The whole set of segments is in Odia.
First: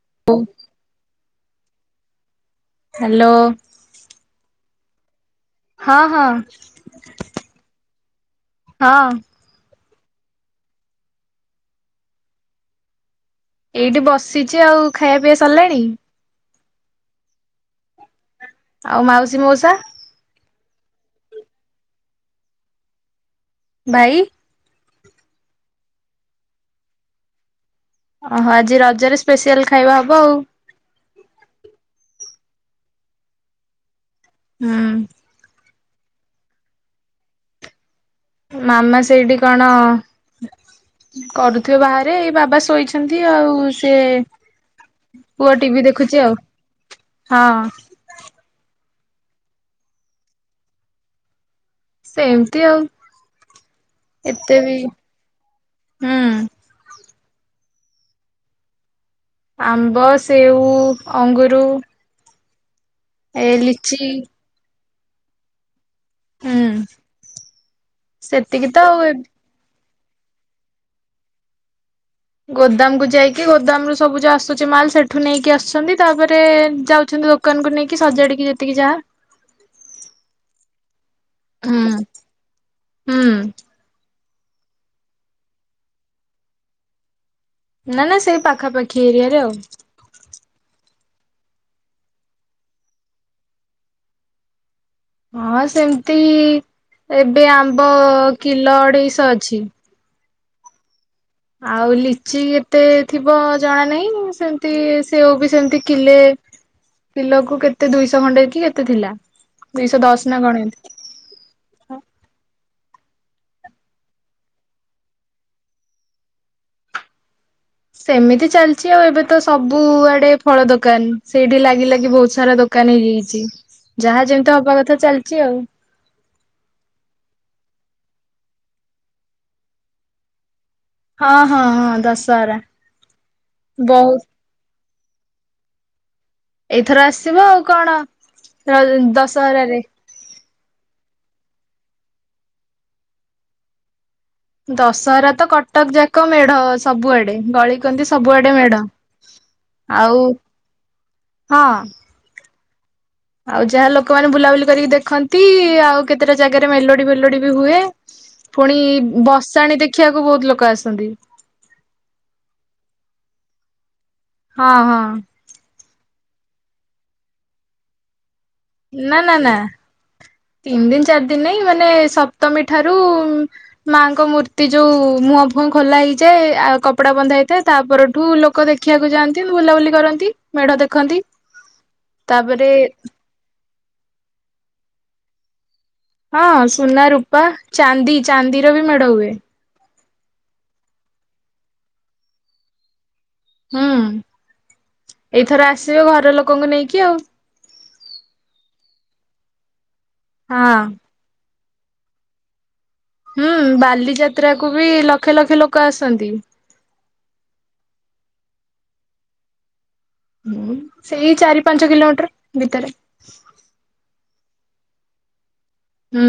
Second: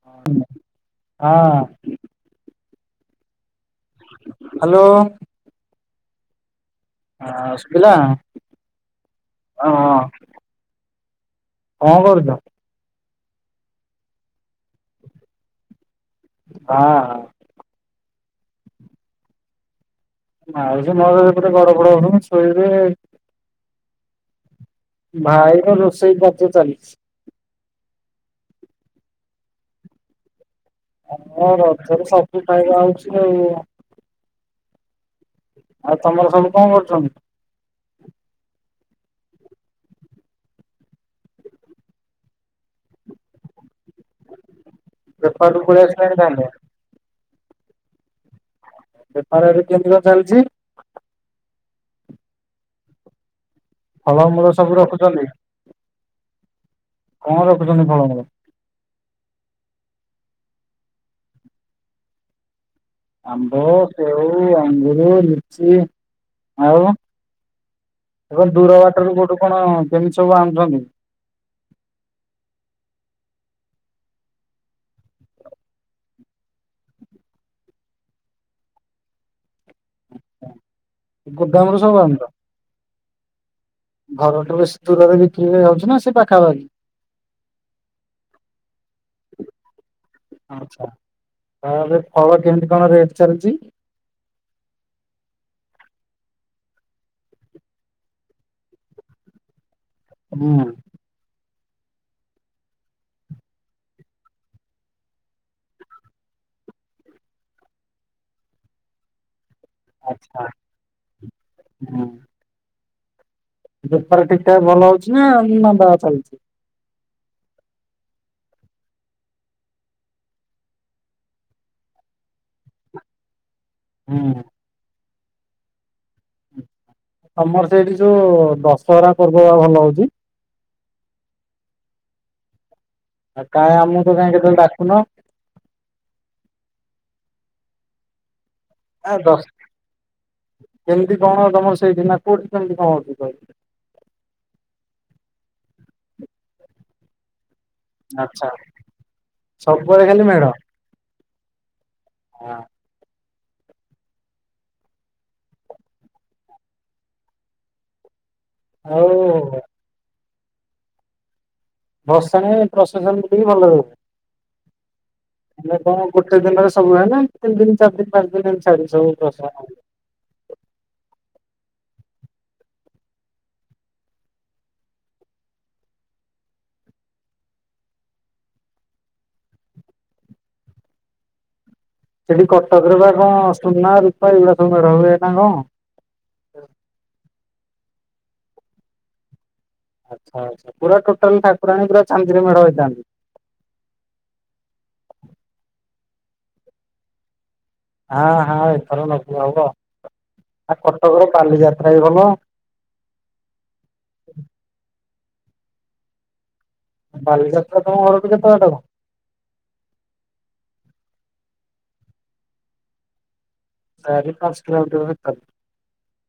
ହଁ, ହଁ। ହାଲୋ। ହାଲୋ। ହଁ ହଁ। ହଁ ଶୁଭିଲା? ହଁ। ହଁ ହଁ। କଁ କରୁଚ? ଏଇଠି ବସିଛି ଆଉ। ଖାଇବା ପିଇବା ସରିଲାଣି? [inaudible] ଆଉ ମାଉସୀ, ମଉସା? ମାଉସୀ ମଉସା ସେ ପଟେ ଗଡପଡ ହଉଚନ୍ତି ଶୋଇବେ। ବାଇ? ଭାଇର ରୋଷେଇ କାର୍ଯ୍ଯ ଚାଲିଛି। ଓହୋ ଆଜି ରଜରେ ସ୍ପେସିଆଲ୍ ଖାଇବା ହବ ଆଉ। ଆରେ ହ ରଜରେ ସବୁ ଖାଇବା ହଉଚି ଆଉ। ହୁଁ। ଆଉ ତମର ସବୁ କଁ କରୁଚନ୍? ମାମା ସେଇଟି କଣ କରୁଥିବେ ବାହାରେ ଏଇ ବାବା ଶୋଇଛନ୍ତି ଆଉ ସେ ପୁଅ ବେପାରରୁ ପଳେଇ ଟିଭି ଆସିଲାଣି ଦେଖୁଚି ଆଉ ତାହେଲେ ହଁ। ବେପାର ଏବେ କେମିତି କଁ ଚାଲିଚି? ସେମ୍ ତି ଆଉ ଫଳମୂଳ ଏତେ ସବୁ ବି ରଖୁଛନ୍ତି ହୁଁ କଁ ରଖୁଚନ୍ତି ଫଳ ମୂଳ? ଆମ୍ବ ସେଉ ଅଙ୍ଗୁରୁ ଏ ଆମ୍ବ ଲିଚି ସେଉ ଅଙ୍ଗୁରୁ ଲିଚି ହୁଁ ଆଉ ସେତିକି ଦୂର ତ ବାଟରୁ ଆଉ କୋଉଠୁ କଣ କେମିତି ସବୁ ଆଣୁଛନ୍ତି? ଗୋଦାମ୍ କୁ ଯାଇକି ଗୋଦାମ୍ ରୁୁ ସବୁ ଯୋଉ ଆସୁଚି ମାଲ୍ ସେଠୁ ନେଇକି ଆସୁଛନ୍ତି ତାପରେ ଯାଉଛନ୍ତି ଦୋ କାନକୁ ନେଇକି ସଜାଡ଼ିକି ଯେତିକି ଯା ଗୋଦାମ୍ ରୁ ହୁଁ। ସବୁ ଆଣୁତ? ହୁଁ। ଘର ଠୁ ବେଶୀ୍ ଦୂରରେ ବିକ୍ରି କରିଆକୁ ଯାଉଚ ନା ସେ ପାଖାପାଖି? ନା ନା ସେଇ ପାଖାପାଖି ଏରିଆରେ ଆଉ। ଆଛା ତାହେଲେ ଫଳ କେମିତି କଣ ରେଟ୍ ଚାଲିଚି? ହଁ ସେମ୍ ତି ଏବେ ଆମ୍ବ କିଲ ଅଢେଇଶ ଅଛି। ହୁଁ। ଆଉ ଲିଚି ଏତେ ଥିବ ଜଣା ନାହିଁ ସେମ୍ ତି ସେଉ ବି ସେମ୍ ତି କିଲେ ପିଲକୁ କେତେ ଦୁଇଶହ ଖଣ୍ଡେ କି ଏତେ ଥିଲା ଦୁଇଶହ ଦଶ ନା ଆଚ୍ଛା। ଗଣ ଏମ୍ ତି। ହୁଁ। ବେପାର ଠିକ୍ ଠାକ୍ ଭଲ ହଉଚି ନା ମାନ୍ଦା ଚାଲ୍ ଚି? ସେମିତି ଚାଲ୍ ଚି ଆଉ ଏବେ ତ ସବୁଆଡେ ଫଳ ଦୋକାନ୍ ସେଇଠି ଲାଗି ଲାଗି ବହୁତ୍ ସାରା ଦୋ କାନ୍ ହେଇଯାଇଚି ଯାହା ହୁଁ। ଯେମିତି ହବା କଥା ଚାଲ୍ ଚି ଆଉ। ତମର ସେଇଠି ଯୋଉ ଦଶହରା ପର୍ବ ବା ଭଲ ହଉଚି? ହଁ ହଁ ହଁ ଦଶହରା। କାଇଁ ଆମକୁ ତ ବହୁତ କାଇଁ କେତବେଳେ ଡାକୁୁନ। ଏଇଥର ଆସିବ ଆଉ କଣ ଦ ଆ ଦଶ ଦଶହରା ରେ। କେମିତି କଣ ତମର ସେ ଦିନା କୋଉଠି କେମିତି କଣ ହଉଚି କହି ଦଶହରା ତ କଟକ ଯାକ ମେଢ ସବୁଆଡେ ଗଳି କନ୍ଦି ଆଚ୍ଛା। ସବୁଆଡେ ମେଢ ସବୁବେଳେ ଖାଲି ଆଉ ହଁ ହଁ। ଆଉ ଯାହା ଲୋକମାନେ ବୁଲାବୁଲି କରିକି ଦେଖନ୍ତି ଆଉ କେତେଟା ଯାଗାରେ ମେଲୋଡି ଫେଲୋଡି ବି ହୁଏ। ଫୁଣି ଆଉ ବସାଣି ଦେଖିଆକୁ ବହୁତ ଲୋକ ଆସନ୍ତି। ଭସାଣି ପ୍ରଶେସନ୍ ବି ଭଲ। ହଁ ହଁ। ହେଲେ କଣ ଗୋଟେ ଦିନରେ ସବୁ ହେଲା ତିନ୍ ଦିନି ଚାର୍ ଦିନି ପାଞ୍ଚ୍ ଦିନି ଏମିତି ସବୁ। ଛାଡି ନା ନା ପ୍ରସେସନ ନା ତିନି୍ ଦିନି୍ ଚାର୍ ଦିନି୍ ନାଇଁ ମାନେ ସପ୍ତମୀ ଠାରୁ ମାଆଙ୍କ ମୂର୍ତ୍ତି ଯୋଉ ମୁହଁ ଫୁହଁ ଖୋଲା ହେଇଯାଏ ଆଉ କପଡା ବନ୍ଧା ହେଇଥାଏ ତା ପରଠୁ ଲୋକ ଦେ ଦେଖିବାକୁ ଯାଆନ୍ତି ବୁଲାବୁଲି କରନ୍ତି ମେଢ ଦେଖନ୍ତି। ସେଠି ତାପରେ କଟକରେ ବା କଣ ସୁନା ରୂପା ଏଇଗୁଡା ସବୁ ମେଢ ହୁଏ ନା କଣ? ହଁ ସୁନା ରୂପା ଚାନ୍ଦି ଚାନ୍ଦିର ବି ମେଢ ହୁଏ। ଆଚ୍ଛା ଆଚ୍ଛା ପୁରା ଟୋଟାଲ ଠାକୁରାଣୀ ପୁରା ଚାନ୍ଦୀରେ ମେଢ ହେଇଥାନ୍ତି। ହୁଁ ଏଇଥର ଆସିବ ଘର ଲୋକଙ୍କୁ ନେଇକି ଆଉ। ହାଁ ହାଁ ଏଥର ନଗଲେ ହବ ହଁ ଆ କଟକର କଲି ଯାତ୍ରା ବି ଭଲ। ହୁଁ ବାଲିଯାତ୍ରା କୁ ବି ଲକ୍ଷେ ଲକ୍ଷେ ଲୋକ ଆସନ୍ତି। ବାଲିଯାତ୍ରା ତମ ଘରଟୁ କେତେ ବାଟ? ହୁଁ ସେଇ ଚାରି ପାଞ୍ଚ କିଲୋମିଟର ଭିତରେ। ଚାରି ପାଞ୍ଚ କିଲୋମିଟର ଭିତରେ। ହୁଁ।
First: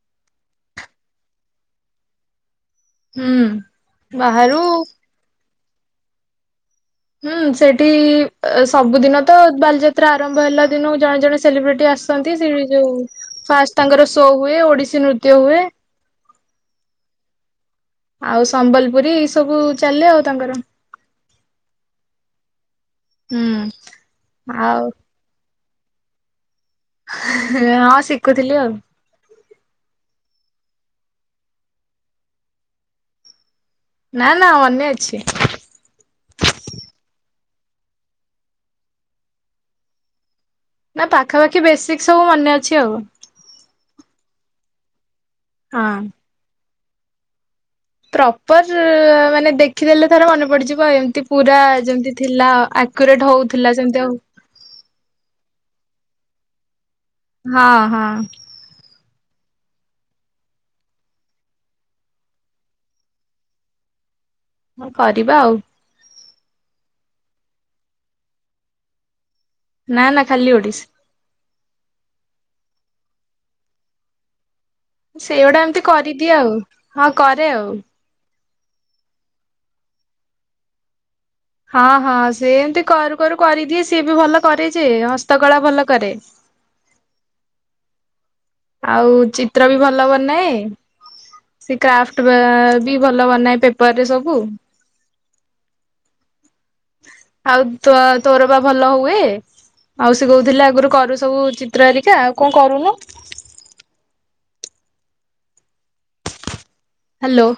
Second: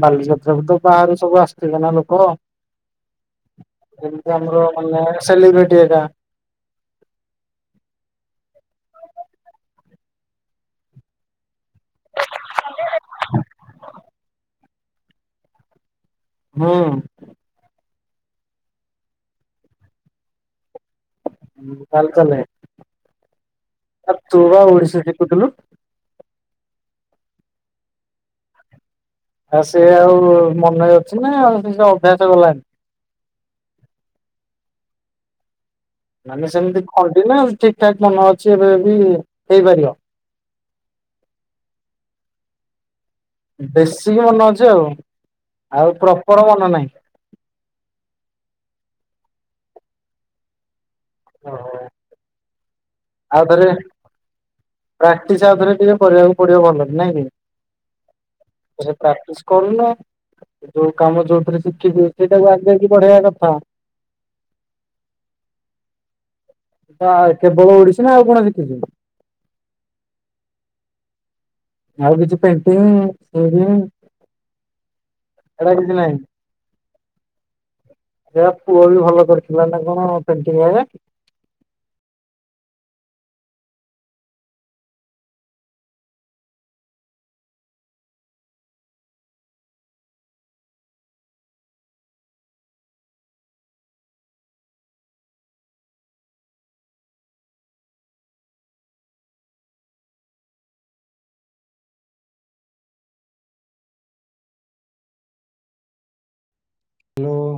ବାଲିଯାତ୍ରା ବିତ ବାହାରୁ ସବୁ ଆସିଥିବେନା ଲୋକ। ହୁଁ ଯେମିତି ଆମର ବାହାରୁ ମାନେ ସେଲିବ୍ରିଟି ଏଟା। ହୁଁ ସେଠି ସବୁଦିନ ତ ବାଲିଯାତ୍ରା ଆରମ୍ଭ ହେଲା ଦିନୁ ଜଣେ ଜଣେ ସେଲିବ୍ରିଟି ଆସନ୍ତି ସେ ଯୋଉ ଫାଷ୍ଟ ତାଙ୍କର ଶୋ ହୁଏ ଓଡିଶୀ ନୃତ୍ୟ ହୁଏ। ହୁଁ। ଆଉ ସମ୍ବଲପୁରୀ ସବୁ ଚାଲେ ଆଉ ତାଙ୍କର। ଚାଲ ଚାଲେ ହୁଁ ଆ ତୁ ବା ଆଉ ଓଡିଶୀ ସିକୁୁଥିଲୁ। ହଁ ସିଖୁଥିଲି ଆଉ। ଆଉ ସିଏ ଆଉ ମନେ ଅଛି ନା ଆଉ କିସ ଅଭ୍ୟାସ ଗଲାଣି। ନାଁ ନାଁ ଅନେ ଅଛି। ମାନେ ସେମିତି ଖଣ୍ଡି ନା ଠିକ୍ ଠାକ୍ ମନ ଅଛି ଏବେ ବି ହେଇପାରିବ। ନା ପାଖାପାଖି ବେଶିକ ସବୁ ମନେ ଅଛି ଆଉ। ବେଶୀକି ମନେ ଅଛି ଆଉ ଆଉ ହଁ ପ୍ରପର ମନେ ନାହିଁ? ପ୍ରପର ମାନେ ଦେଖିଦେଲେ ଥର ମନେ ପଡିଯିବ ଏମିତି। ପୁରା ଯେମତି ଥିଲା ଆକୁରେଟ ଆଉଥରେ ହଉଥିଲା ସେମିତି ଆଉ। ପ୍ରାକ୍ଟିସ ଆଉଥରେ ଟିକେ କରିବାକୁ ପଡିବ ଭଲି ନାଁ କି? ହଁ ହଁ। ସେ ପ୍ରାକ୍ଟିସ କରୁନୁ। ଯୋଉ କାମ ଯୋଉଥିରେ ଶିଖିଯିବେ ସେଇଟାକୁ ଆଗ ଆଗ ପଢେଇବାକୁ କଥା। କରିବା ଆଉ। ଆ ବୋହୁ ଓଡିଶୀ ନା ଆଉ କଣ ଶିଖିଚୁ? ନାଁ ନାଁ ଖାଲି ଓଡିଶୀ। ଆଉ କିଛି ପେଣ୍ଟିିଙ୍ଗି [inaudible] ସେଇଗୁଡା ଏମିତି ନାହିଁ। କରିଦିଏ ଆଉ ହଁ କରେ ଆଉ। ସେୟା ପୁଅ ବି ଭଲ କରିଥିଲା ନା କଣ ପେଣ୍ଟିଂ ଇଏରେ। ହଁ ହଁ ସେ ଏମିତି କରୁ କରୁ କରିଦିଏ ସିଏ ବି ଭଲ କରେ ଯେ ହସ୍ତକଳା ଭଲ କରେ। ଆଉ ଚିତ୍ର ବି ଭଲ ବନାଏ। ସେ କ୍ରାଫ୍ଟ ବା ବି ଭଲ ବନାଏ ପେପରରେ ସବୁ। ଆଉ ତ୍ଵା ତୋର ବା ଭଲ ହୁଏ। ଆଉ ସେ କହୁଥିଲା ଆଗରୁ କରୁ ସବୁ ଚିତ୍ର ଆରିକା ଆଉ କଣ କରୁନୁ? Hello hello.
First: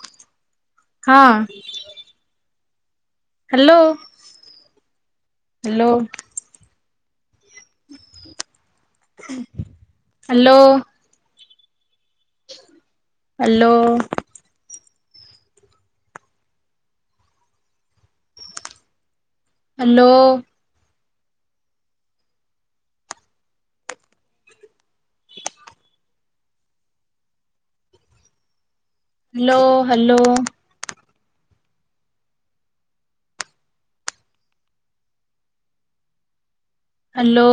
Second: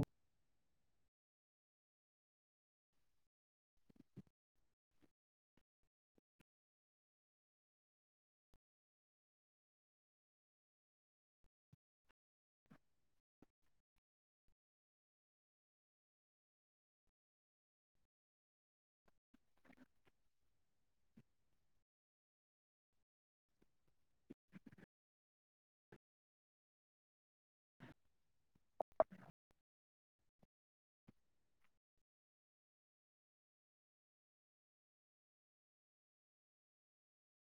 ହଁ। Hello hello. Hello. Hello. Hello. Hello hello. Hello.